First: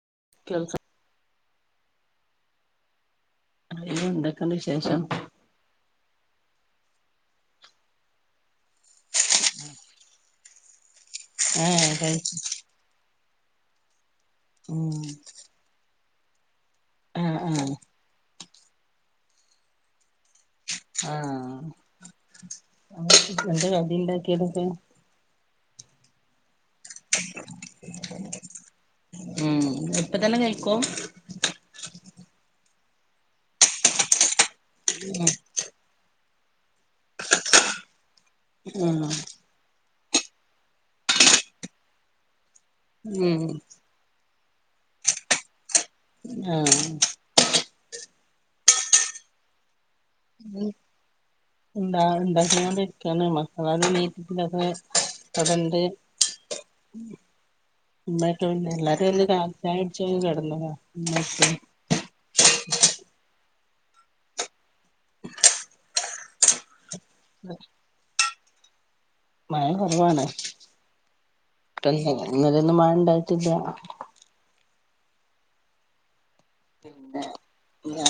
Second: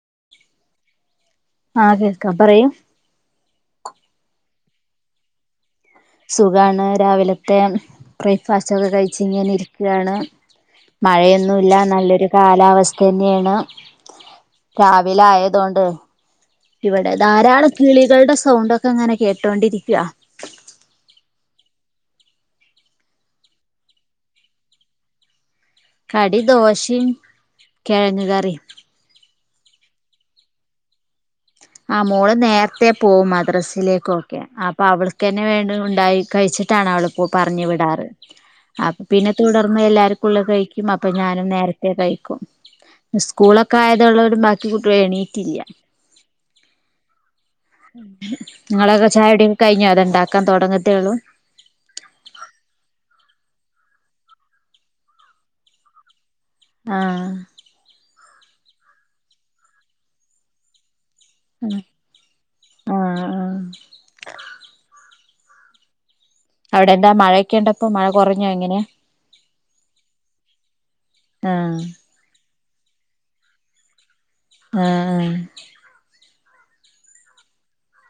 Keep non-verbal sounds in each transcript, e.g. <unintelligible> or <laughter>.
<unintelligible> ആ കേൾക്ക പറയൂ എന്തൊക്കെ ണ്ട് വിശേഷം സുഖാണ് രാവിലത്തെ ബ്രക്ഫാസ്റ്റൊക്കെ കഴിച്ച് ങ്ങനെ ഇരിക്കാണ് മഴയൊന്നും ഇല്ല ആഹ് നല്ലൊരു കഴിച്ചു കാലവസ്ഥയാണ് ആ ഉം രാവിലായതോണ്ട് ഇവിടെ ആഹ് ധാരാളം കിളികള് ടെ സൗ സൗണ്ടക്കെങ്ങനെ കേട്ടോണ്ടിരിക്ക ആ <inaudible> കടി ദോ ശിം കിഴങ്ങ് കറിം ഉം ഇപ്പ തന്നെ കഴിക്കും ത്തേ പോകും മദ്റസയിലേക്കൊക്കെ ആ പ അവൾക്കഞ്ഞെ വേണ്ടത് ഉ കയി കയിച്ചിട്ടാണോ അവള് പറഞ്ഞ് വിടാറ് അപ്പ ഉം പിന്നെ തുടർ <unintelligible> എല്ലാർക്കും ഒള്ള കയിക്കും അപ്പൊ ഞാനും നേരുത്തേ കയിക്കും മ്മ് <unintelligible> ബാക്കികുട്ടികളും എണീറ്റില്ല. ആ നിങ്ങളെയൊക്കെ ചായകുടിയൊക്കെ കഴിഞ്ഞോതോ ഇണ്ടാകാൻ തുട ങ്ങത്തെയുള്ളു ണ്ട ഇണ്ടാക്കികൊണ്ടിരിക്കാണ് മക്കളാരും എണീറ്റിട്ടില്ലാ അപ്പൊ അതണ്ട് ആഹ് എല്ലാരും ഇന്ന് കാ ചായുടിച്ചഴിഞ്ഞ് കിടന്നത ഓക്കെ ആഹ് ആഹ് അവിടെ എന്താ മഴയക്കെണ്ടപ്പൊ മഴ കൊറഞ്ഞോ എങ്ങനെയ മഴ കുറവാണ് ആഹ് ന്നും മണ്ടായിട്ടില്ല ആഹ് പിന്നെ ഞാ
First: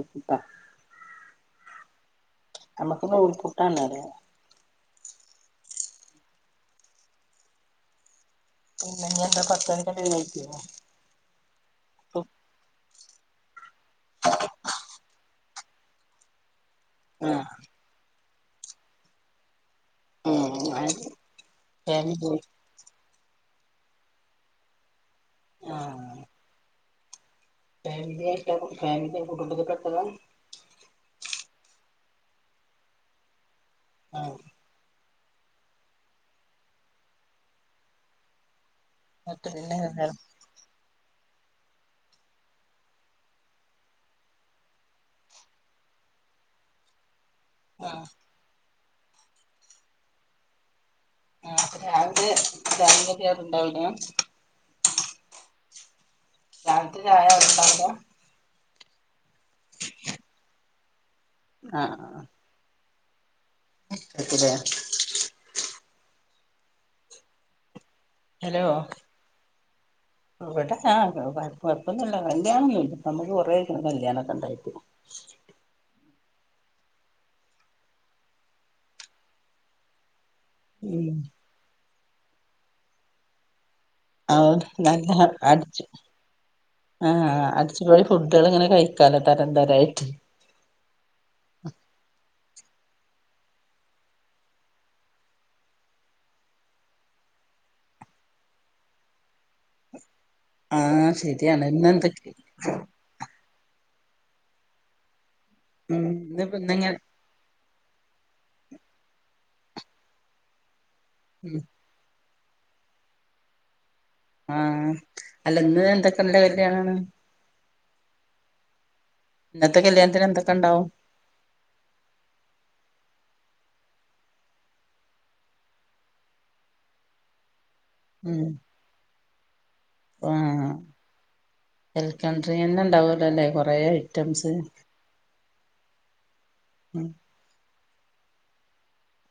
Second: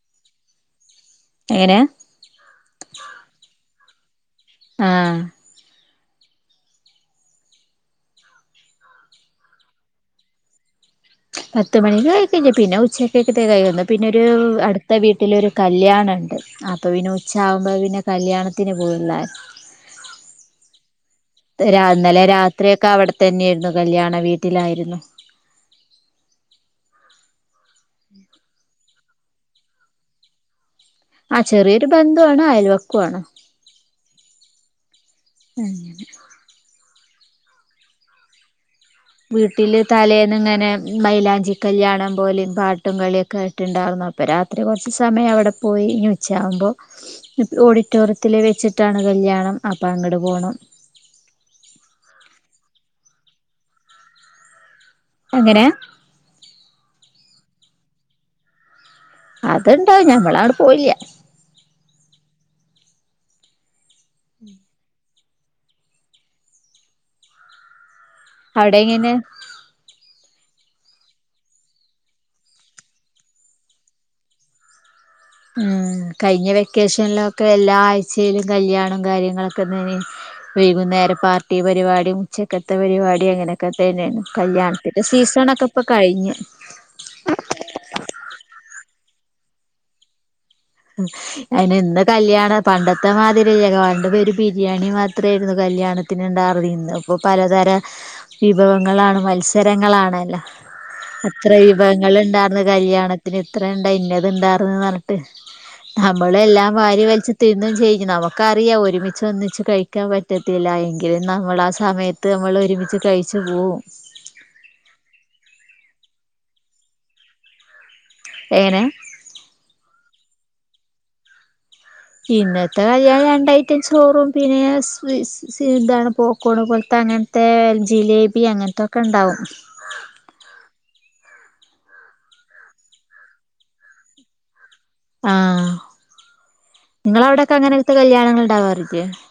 <unintelligible> എങ്ങനെയാ നമ്മുക്ക്നൂൽ പു <unintelligible> ആഹ് പിന്നിഞ്ഞിന്താ പത്ത് <unintelligible> പത്ത് മണി ആയിക്കഴിഞ്ഞ പിന്നെ ഉച്ച <unintelligible> പിന്നൊരു അടുത്ത വീട്ടിലൊരു കല്യാണണ്ട് അപ്പൊ പിന്നെ ഉച്ച ആഹ് ആവുമ്പോ പിന്നെ കല്യാണ ത്തിന് പോകും ണ്ണാൻ <inaudible> ത്ത് ഇന്നലെ ഫാമിലി രാത്രി ഒക്കെ അവിടെ തന്നെയായിരുന്നു കല്യാണ വീട്ടിൽ ആയിരുന്നു ആ <inaudible> ആ ചെറിയൊരു ബന്ധുവാണ് അയല്‍വക്കവാണ് ആ ഉം എന്നിട്ട് പിന്നെ വീട്ടിലെ കല്യാണം തലേന്ന് അങ്ങനെ മൈലാഞ്ചി ഞ്ചി കല്യാണം പോലെ പാട്ടും കളിയൊക്കെയായിട്ട് ഉണ്ടാറുന്നു അപ്പോ രാത്രി കുറച്ച് സമയം അവിടെ പോയി ഇനി ഉച്ചആവുമ്പോ ആഹ് ഓഡിറ്റോറിയത്തിൽ വച്ച് ട്ടാണ് കല്യാണം അപ്പോഅങ്ങോട് പോണം <unintelligible> എങ്ങനെ രാവിലത്തെ ചായ ണ്ടാക്ക അതണ്ടാവുംനമ്മളട് പോയില്ല അആ <inaudible> ഹലോ അവിടെ എങ്ങനെ ഇവിടെ ഞാൻ കുഴപ്പമൊന്നുമില്ല കല്യാണം ഒന്നുമില്ല നമുക്ക് കുറേയായി കല്യാണം ണ്ടായിട്ട് ഉം കഴിഞ്ഞ വെക്കേഷനിലേക്ക് എല്ലാ ആഴ്ചയിലും കല്യാണം കാര്യങ്ങളൊക്കെ ര്ന്നേന് ഉം വൈകുന്നേരം പാർട്ടി പരിപാടി ഉച്ചകത്തെ പരിപാടി അങ്ങനെ അ ഇപ്പോൾ കഴിഞ്ഞ് ആ അടിച്ചുപൊളി ഫുഡ്കള് ഇങ്ങനെ കഴിക്കാലോ തരംതരായിട്ട് ഉം അയിന് എന്ന്കല്യാണം പണ്ടത്തെ മാതിരി ബിരിയാണി മാത്രമായിരുന്നു കല്യാണത്തിന് ഉണ്ടായിരുന്നുള്ളൂ ഇന്ന് ഇപ്പൊ പലതരം വിഭവങ്ങളാണ് മത്സരങ്ങൾ ആണല്ലോ ആഹ് എത്ര ശരിയാണ് ഇന്ന് വിഭവങ്ങൾ എന്തൊക്കെ ഉണ്ടാർന്നു കല്യാണത്തിന് ത്രണ്ടാ ഇന്നത് ഉണ്ടാർന്നു ന്ന് പറഞ്ഞിട്ട് ഉം ഇന്ന് നമ്മളെല്ലാം ഇന്നിങ്ങനെ വാരിവലിച്ച് തിന്നുവേ ചെയ്യും നമുക്കറിയാം ഒരുമിച്ച് ഒന്നിച്ച് കഴിക്കാൻ പറ്റത്തില്ല എന്ന് ഇത് ഉം നമ്മൾ ആ സമയത്ത്- ത്ത് നമ്മൾ ഒരുമിച്ച് കഴിച്ചു പോകും ആ അല്ല ഇന്ന് എന്തൊക്കെ ഇന്നലെ വരുന്ന ആളാണ് എങ്ങനെ ഇന്നത്തെ കല്ലിയാണതിനു എന്തൊക്കെ ഉണ്ടാവും <unintelligible> ജിലേബി ഉം അങ്ങനെതൊക്കെ ഇണ്ടാവും വെൽകം ഡ്രിങ്ക് തന്നെ ഇണ്ടാവലോല്ലെ കൊറേ ഐറ്റംസ് ആ നിങ്ങടെ അവിടെക്കെ എങ്ങനെ മ കല്യാനങ്ങങ്ങൾ ഉണ്ടാവാറി-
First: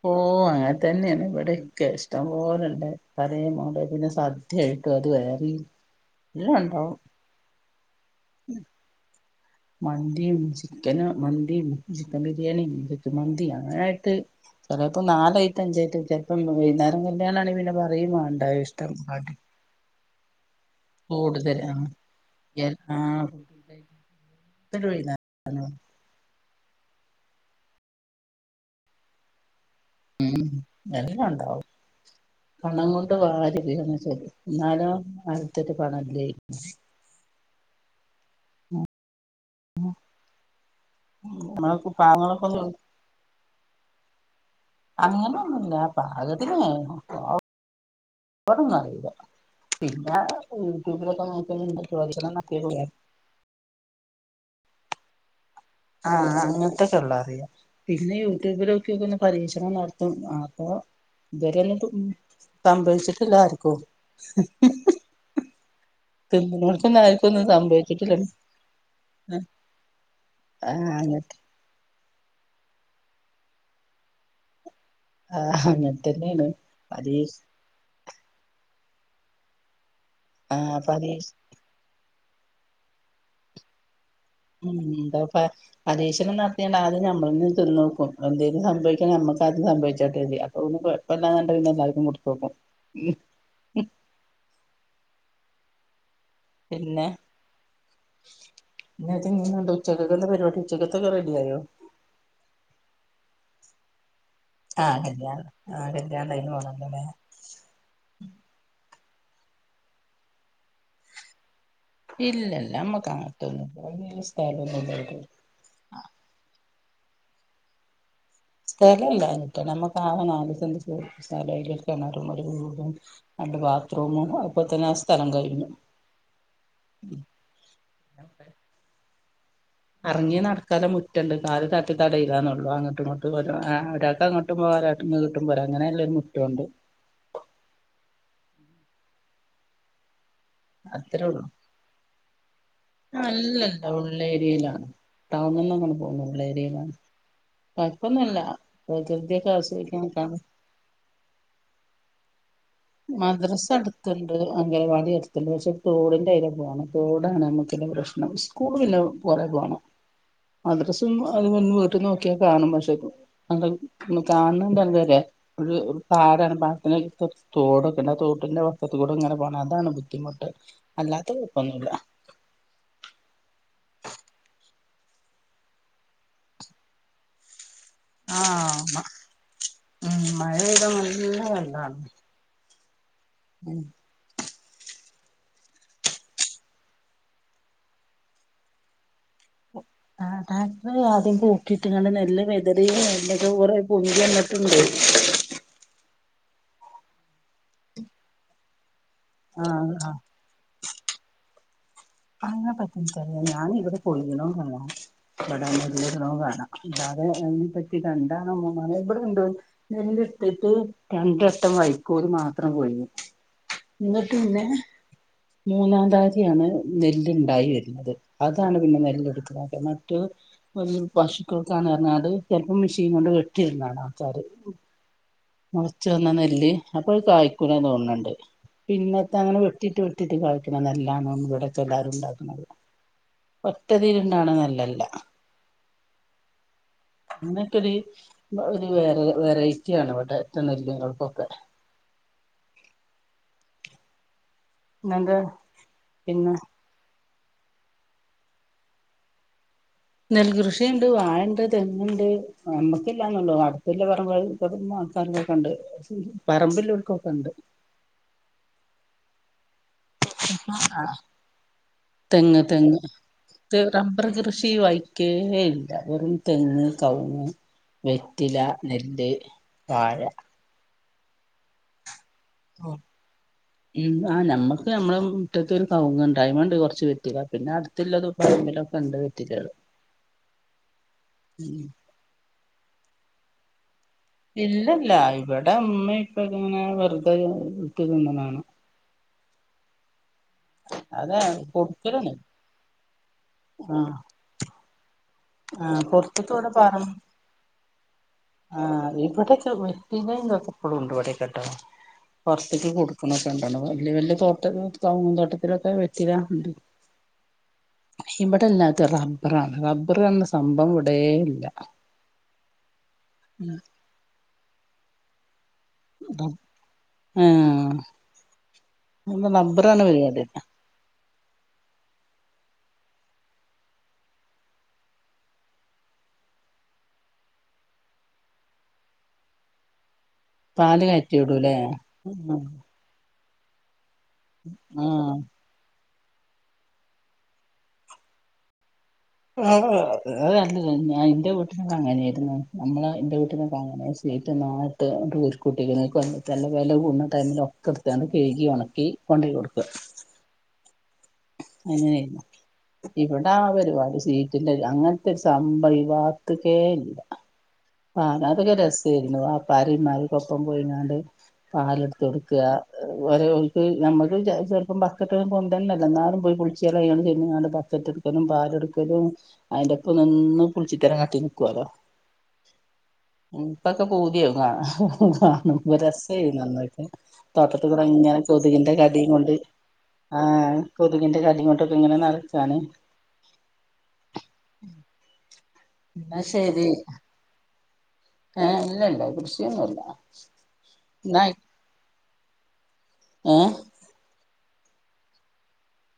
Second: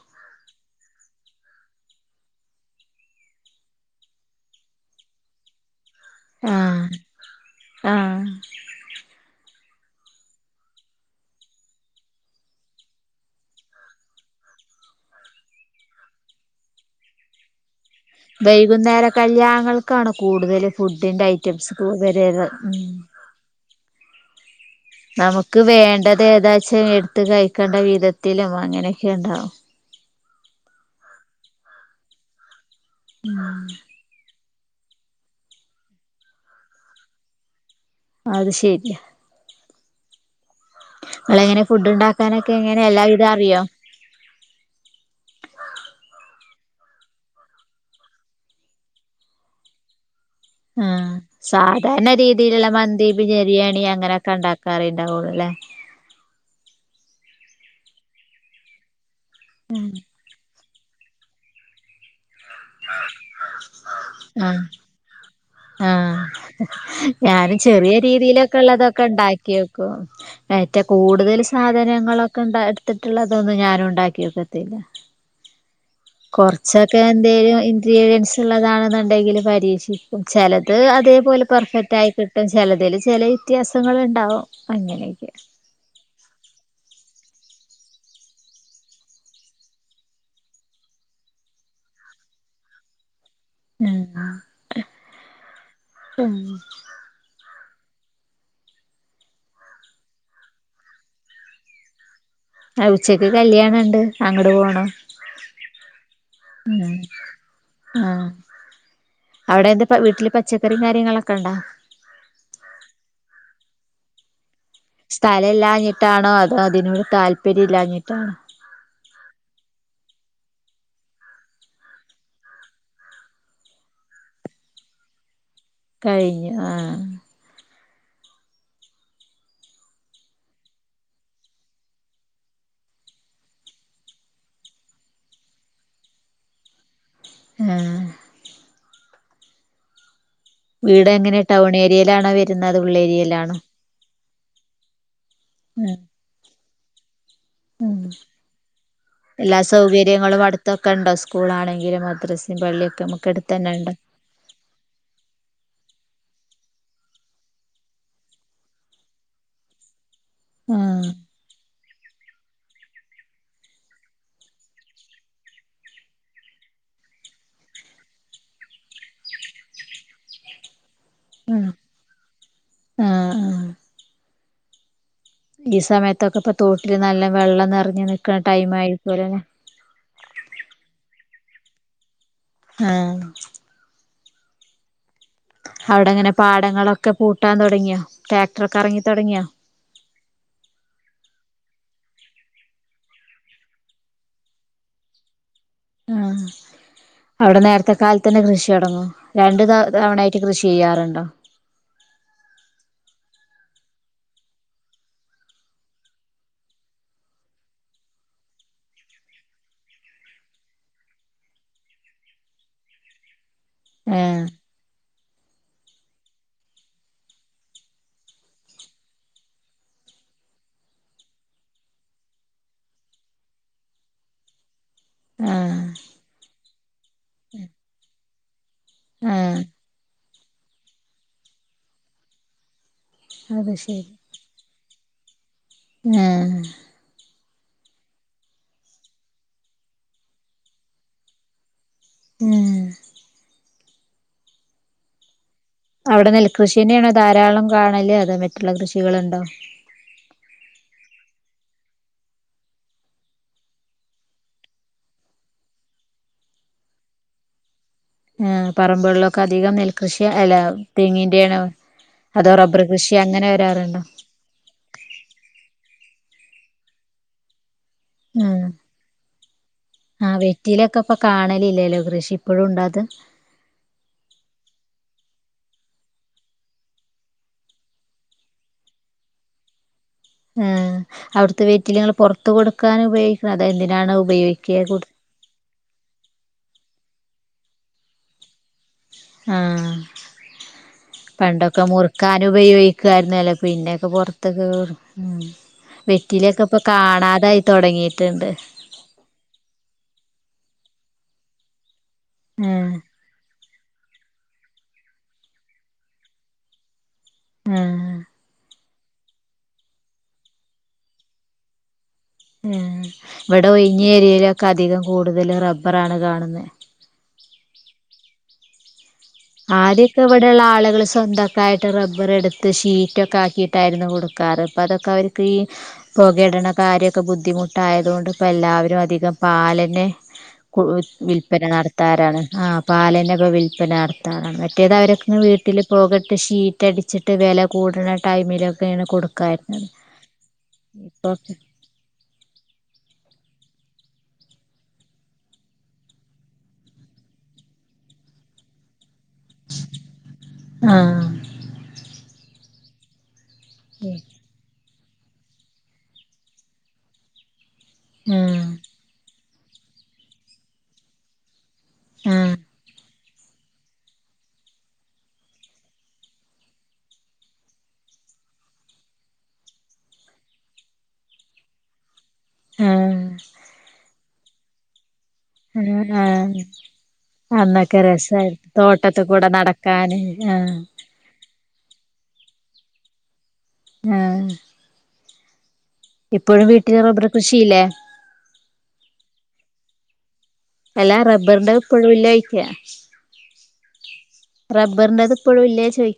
ഓ അങ്ങ തന്നെയാണ് ഇവിടെ എക്കെ ഇഷ്ടം പോലണ്ട് കയ മോണ്ട പിന്നെ സദ്യ ആയിട്ടു അത് വേരെയും ആഹ് ആഹ് മന്തിയും ചിക്കന് മന്തിയും ചിക്കൻ ബിരിയാണിയും ച മന്തി അങ്ങനായിട്ട് ചിലപ്പോ നാലായിട്ട് അഞ്ചായിട്ടും ചിലപ്പോ വൈകുന്നേരം കല്യാണ ആണെ പിന്നാ വൈകുന്നേര കല്യാണങ്ങൾക്കാണ് കൂടുതലും ഫുഡിന്റെ കൂടുതൽ ആ ഐറ്റംസ് വര ഉം ആഹ് നമുക്ക് വേണ്ടത് ഏതാ ച്ചേ എടുത്ത് കഴിക്കണ്ട വിധത്തിലും അങ്ങനെയൊക്കെ ഉണ്ടാവും ഉം എല്ലാം ഉണ്ടാവും പണം കൊണ്ട് വാരി <unintelligible> എന്നാലും അടുത്തട്ട് പണല്ലേ അത് ശരിയാ ആ നിള എങ്ങനെ ഫുഡ് ഉണ്ടാക്കാനൊക്കെ എങ്ങനെ എല്ലാവിധം അറിയോ അങ്ങനെയൊന്നുമല്ല പാകതിനേ പിന്നെ ഒന്നും അറിയില്ല പിന്നെ ആ യൂട്യൂബിലൊക്കെ നോക്കി സാധാരണ രീതിയിലുള്ള ചോദിക്കണം മന്തി ബിരിയാണി അങ്ങനെയൊക്കെ ഉണ്ടാക്ക കറി ഉണ്ടാവൂലേ അല്ലേ ആ അങ്ങനത്തെക്കെ ഉള്ള അറിയാം പിന്നെ യൂട്യൂബിലോക്കിക്ക പരീക്ഷണം നടത്തും ആ അപ്പോ ഇതുവരെ ഒന്നും തിന്ന് സംഭവിച്ചിട്ടില്ലാ ആർക്കും ആഹ് ആഹ് തിന്നുന്നോർക്കൊന്നും ആർക്കും ഒന്നും ഞാനും ചെറിയ സംഭവിച്ചിട്ടില്ല രീതിയിലൊക്കെ ഉള്ളതൊക്കെ ഉണ്ടാക്കി വെക്കും ഏറ്റ ആഹ് അങ്ങനത്തെ കൂടുതൽ സാധന ഞങ്ങളൊക്കെ ഇണ്ട എടുത്തിട്ടുള്ളതൊന്നും ഞാനും ഉണ്ടാക്കി വെക്കത്തില്ല ആ അങ്ങനെ തന്നെയാണ് കൊറച്ചൊക്കെ പരീക്ഷ എന്തെലും എക്സ്പീരിയൻസ് ഉള്ളതാണെന്നുണ്ടെങ്കിൽ പരീക്ഷിക്ക ചിലത് ആഹ് പരീക്ഷ അതേപോലെ പെർഫെക്റ്റ് ആയി കിട്ടും ചിലതിൽ ചെല വ്യത്യാസങ്ങള്ണ്ട്. ഉം ത് പ പരീശണം നടത്യാണ്ട് അ ത് നമ്മളെന്നെത് തിന്നോക്കും എന്തേലും സംഭവിക്കാണെങ്കി ഞമ്മക്കാദ്യം സംഭവിച്ചോട്ടെ അപ്പൊ വല്യ കൊയപ്പല്ല ന്നുണ്ട എല്ലാർക്കും കൊടുത്തു നോക്കും ഉം ഞങ്ങ ഉം ഉച്ചക്കക്കെന്താ പരിപാടി ഉച്ചക്കത്തൊക്കെ റെഡിയായോ ആഹ് ഉച്ചക്ക് കല്യാണണ്ട് അങ്ങട് പോണം ആഹ് കല്യാണം ആഹ് കല്യാണം ണ്ടല്ലെയ്‌ൻ പോണല്ലോ ഉം ലേ അവിടെന്ത് വീട്ടില് പച്ചക്കറിം കാര്യങ്ങളൊക്കെ ണ്ടോ ഇല്ലല്ല മ്മക്ക് അങ്ങത്തൊന്നും <unintelligible> സ്ഥലല്ലാഞ്ഞിട്ടാണോ അതോ അ അതിനോട് താല്പര്യം ല്ലാഞ്ഞിട്ടാണോ സ്ഥലല്ലാഞ്ഞിട്ട മക്ക് ആകെ നാല് സെന്റ് സ്ഥലോം അയിൽ ഒര് കെണറും ഒര് വീടും രണ്ട് ബാത്റൂമും അപ്പ തന്നെ ആ സ്ഥലം കഴിഞ്ഞു. കഴിഞ് ആഹ് അറങ്ങി നടക്കാള്ള മുറ്റണ്ട് കാല് തട്ടി തടയില്ലന്നൊള്ളു അങ്ങട്ടും ഇങ്ങട്ടും ഒര് ആ ഒരാക്ക് അങ്ങോട്ടും പോവ ഒരാക്ക് ങ്ങട്ടും പോര അങ്ങനെ ല്ലരു മുറ്റണ്ട് ആഹ് വീട് അത്രേ എങ്ങനെ ഒള്ളൂ ടൗൺ ഏരിയയിലാണോ വരു അത് ഉള്ളേരിയേലാണോ ള്ളേര്യയിലാ ടൗണ്ന്നൊന്നണ്ട് പോന്നുള്ളേര്യയിലാണ് ഉം പ്രകൃതിയൊക്കെ എല്ലാ ആസ്വദിക്കാൻ നിക്കാൻ സൗകര്യങ്ങളും അടുത്തൊക്കെ ണ്ടോ സ്കൂളാണെങ്കിലും അ ത്രസ് മദ്രസ അടുത്തുണ്ട് അംഗനവാടി അടുത്തുണ്ട് പക്ഷെ തോടിന്റെ അയ് പോണ തോടാണ് നമ്മുക്കെന്നെ പ്രശ്നം സ്കൂളിന്നെ കൊറെ പോണം ആഹ് മദ്രസും ആ <unintelligible> ട്ട് നോക്കിയാ കാണും പഷേ കാണ്ണ്ട് അങ്ങ് വരെ ഒരു പാടാണ് പാടത്തിന്റെ ഇപ്പൊ തോടൊക്കെണ്ട് ആ തോട്ടിന്റെ വക്കത്ത് കൂടെ ങ്ങനെ പോണം അതാണ് ബുദ്ധിമുട്ട് അല്ലാത്ത ആഹ് കൊഴപ്പന്നുല്ല ആഹ് ആഹ് ഈ സമയത്തൊക്കെ ഇപ്പൊ തോട്ടില് നല്ല വെള്ളം നെറ ഞ്ഞ് നിക്കണ ടൈം ആഹ് ആയിരിക്കുലേ ഉം മഴ പെയ്താ നല്ല വെള്ളാണ് ആഹ് ഉം അവിടെങ്ങനെ പാടങ്ങളൊക്കെ പൂട്ടാൻ തൊടങ്ങിയൊ ട്രാക്ടറൊക്കെറങ്ങി തൊടങ്ങിയൊ ആ ടാക്റ്റർ ആദ്യം പൂട്ടിട്ട്ക്കണ്ട് നെല്ല് വെതറി <unintelligible> കൊറെ പൊന്തി വന്ന്ട്ട്ണ്ട് ആഹ് അവിടെ നേരത്തെ കാലത്തന്നെ കൃഷി തൊടങ്ങുവോ രണ്ടു ത ആഹ് ആഹ് തവണയായിട്ട് കൃഷി ചെയ്യാറുണ്ടോ അങ്ങനെ പറ്റി എൻക് അറിയാ ഞാന് ഇവിടെ പൊഴിയണോ കാണാം ഇവിടല്ലടണ കാണാം ഇല്ലാതെ അതിനെ പറ്റി രണ്ടാണോ മൂന്നാണോ ഇവിടെ ഇണ്ടോ നെല്ല് ഇട്ടിട്ട് രണ്ടട്ടം വൈക്കോല് മാത്രം പൊഴിഞ്ഞു ആഹ് എന്നിട്ട്ന്നെ മൂന്നാം തകതിയാണ് നെല്ല്ണ്ടായി വരുന്നത് അതാണ് പിന്നെ നെല്ല് എടുക്കുന്നതൊക്കെ മറ്റു പുല്ല് പശുക്കൾക്കാണ് പറഞ്ഞാട് ചെലപ്പോ മെഷീൻ കൊണ്ട് വെട്ടി ഇട്ന്ന കാണാ ആൾക്കാര് ആഹ് മോളച്ച് വന്ന നെല്ല് അപ്പൊ അത് കായ്ക്കൂല തോന്നണ് ണ്ട് പിന്നത്തെ അങ്ങനെ ആഹ് വെട്ടിട്ട് വെട്ടിട്ട് കായ്ക്കുന്ന നെല്ലാണ് ഇവിടൊക്കെ എല്ലാരും ഒണ്ടാക്കണത് അത് ശരി ഒറ്റതില് ഇണ്ടാവണ നെല്ലല്ല ആഹ് അന്നൊക്കൊ ഒരു ഒരു വെറ വെറൈറ്റി ആണ് വ <unintelligible> ഉം ന്നെന്താ അവിടെ നെൽകൃഷിന്നെയാണോ ധാരാളം കാണല് അതോ മറ്റുള്ള കൃഷികളുണ്ടോ നെൽകൃഷിണ്ട് വാഴണ്ട് തെങ്ങ്ണ്ട് നമ്മക്കില്ലാന്നൊള്ളു അട്ത്തില്ലെ പറമ്പകൾ <unintelligible> ആൾക്കാർക്കൊക്കെ ഉണ്ട് പറമ്പില്ലോർകൊക്കെ ഇണ്ട് ഏഹ് പറമ്പ്കളിലൊക്കെ അധികം നെൽ അതോ തെങ്ങ് റബ്ബർ തെങ്ങ് കൃഷി അങ്ങനെ വരാറുണ്ടോ റബ്ബർ കൃഷി ഈ വയിക്കേ ഇല്ല വെറും തേങ്ങ് കവുങ്ങ് വെറ്റില ആഹ് നെല്ല് വാഴ ഇപ്പ കാണലില്ലല്ലോ കൃഷി ഇപ്പോഴും ഉണ്ടോ അത് ഉം ആഹ് നമ്മക്ക് ഞമ്മള അറ്റത്ത് ഒരു കവുങ്ങ് ഇണ്ട് അയ്മ്മ ഇണ്ട് കുറച്ച് വെറ്റില പിന്നെ അടുത്തില്ലത് <unintelligible> ക്കെ ഇണ്ട് വെറ്റിലകൾ ഉം അവിടത്തെ വെറ്റില ങ്ങൾ പുറത്ത് കൊടു ക്കൻ ഉപയോഗിക്കണത് അത് എന്തിനാണ് ഉ ഇല്ലല്ല ഇവിടെ മ് ഉമ്മേം ഇപ്പേം ക്കെ ഇങ്ങനെ വെറുതെ ഇട്ട്ക്ക്‌ന്നതാണ് ആഹ് അതെ പണ്ടൊക്കെ കൊടുക്കലാണ് മുറുക്കാൻ ഉപയോഗിക്കായിരുന്നല്ലോ അല്ലോ ആ പിന്നെക്കെ പൊറത്ത്ക്ക്‌ ആ പുറത്ത <unintelligible> ഇവിടെ കാണാതായി തുടങ്ങിയിട്ടുണ്ട് <unintelligible> ആ ഇവിടൊക്കെ വെറ്റിലേം ഇതൊക്ക ഇപ്പളും ഇണ്ട് ഇവിടൊക്കെ ട്ടോ പുറത്ത്ക്ക് ആഹ് കൊടുക്ക്‌ണൊക്കെ ഇണ് വിടെ വെല്യ വെല്യ തോട്ടത്തില് കവുങ്ങും തോട്ടത്തിലൊക്കെ വെറ്റില ഇണ്ട് ആഹ് ഇബ്ടല്ല റബ്ബറാണ് റബ്ബ് റ് പറഞ്ഞ സംഭവം ഇവിടേ ഇല്ല <inaudible> <unintelligible> കാണുന്നത് <inaudible> <unintelligible> ഇവിടെ റബ്ബറാണ് പരിപാടി <unintelligible> <unintelligible> <unintelligible> പാല് കയറ്റി വിടൂല്ലേ <inaudible> ആ <unintelligible> <unintelligible> ആഹ് അതല്ല ഞാൻ എന്റെ ഇപ്പൊക്കെ വീട്ടിനൊക്കെ അങ്ങനെയായിരുന്നു നമ്മള് എന്റെ വീട്ട് ണ്ട് ഒക്കെ അങ്ങനെ യാ ഷീറ്റ് <unintelligible> വെല കൂടുന്ന ടൈമില് ഒക്ക എടുത്തണ്ട് കഴുകി ഒണക്കി കൊണ്ട് പോയി കൊടുക്കും ആഹ് അങ്ങനെ ആയിരുന്നു ഇപ്പൊ ആഹ് ഒരുപാട് ഷീറ്റില്ലല്ലാ അങ്ങ് ഇത് സമ്പവി വാക്കുത്തെ ഇല്ല ആഹ് ആ അത് അതൊക്കെ രസമായിരുന്നു ബാപ് പരി മാറി കൊപ്പം പുഴുങ്ങാണ്ട് പാലെടുത്ത് ആ കൊടുക്കുക ഒരക്ക് നമ്മക്കും ചെലപ്പ ബക്കറ്റ് ഒക്കെ കൊണ്ട് വരണോല്ലോ എന്നാലും പോയി പുളിച്ച് കളയാതെ ബക്കറ്റ് എടുക്കലും പാലെടുക്കലും അതിന്റെ ഒപ്പം നിന്ന് പുളിച്ചിത്തരം കാട്ടി നിക്കുവല്ലോ ആ ആ ഉം പകം പൂതിയെങ്ങാണ് കാണുമ്പോ ആ രസമായിരുന്നു അന്നൊക്കെ അന്നൊക്കെ തോട്ടത്തിക്കുടിങ്ങനെ രസമായിരുന്നു കൊതുകിന്റെ തോട്ടത്തിൽ കടിയും കൂടെ കൊണ്ട് നടക്കാന് ആ ആഹ് കൊതുകിന്റെ കടിയും കൊണ്ട് ഉം ഇപ്പൊക്കേ ഇങ്ങനെ നടച്ചാനെ ആഹ് ഇപ്പോഴും വീട്ടിന് റബർ കൃഷിയില്ലേ ആഹ് ഇല്ലില്ല കൃഷിയൊന്നുമില്ല അല്ലാ റബ്ബറിന്റെ ഇപ്പോഴും ഇല്ലെയ് ക്യാഷ് ഏഹ് റബ്ബറിന്റേത് ഇപ്പോഴും ഇല്ലേ ചോയ്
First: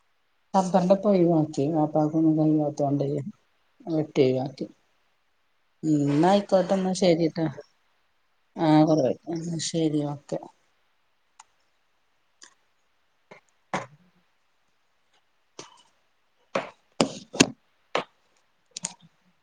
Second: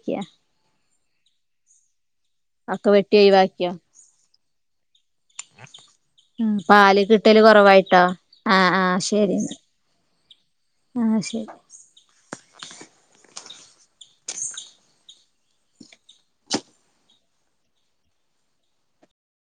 റബ്ബറിന്റെ ഇപ്പൊ ഒഴിവാക്കി ബാപ്പാക്കൊന്നും ഒക്കെ വയ്യാത്തൊണ്ടേ വെട്ടി വെട്ട് ചെയ്‌വ റ്റ് ആ പാല് കിട്ടല് ശരിട്ടോ കുറവായിട്ടോ ആഹ് ആഹ് കൊറവായി ശരി എന്നാ ശരി ഓക്കെ ആഹ് ശെരി <inaudible>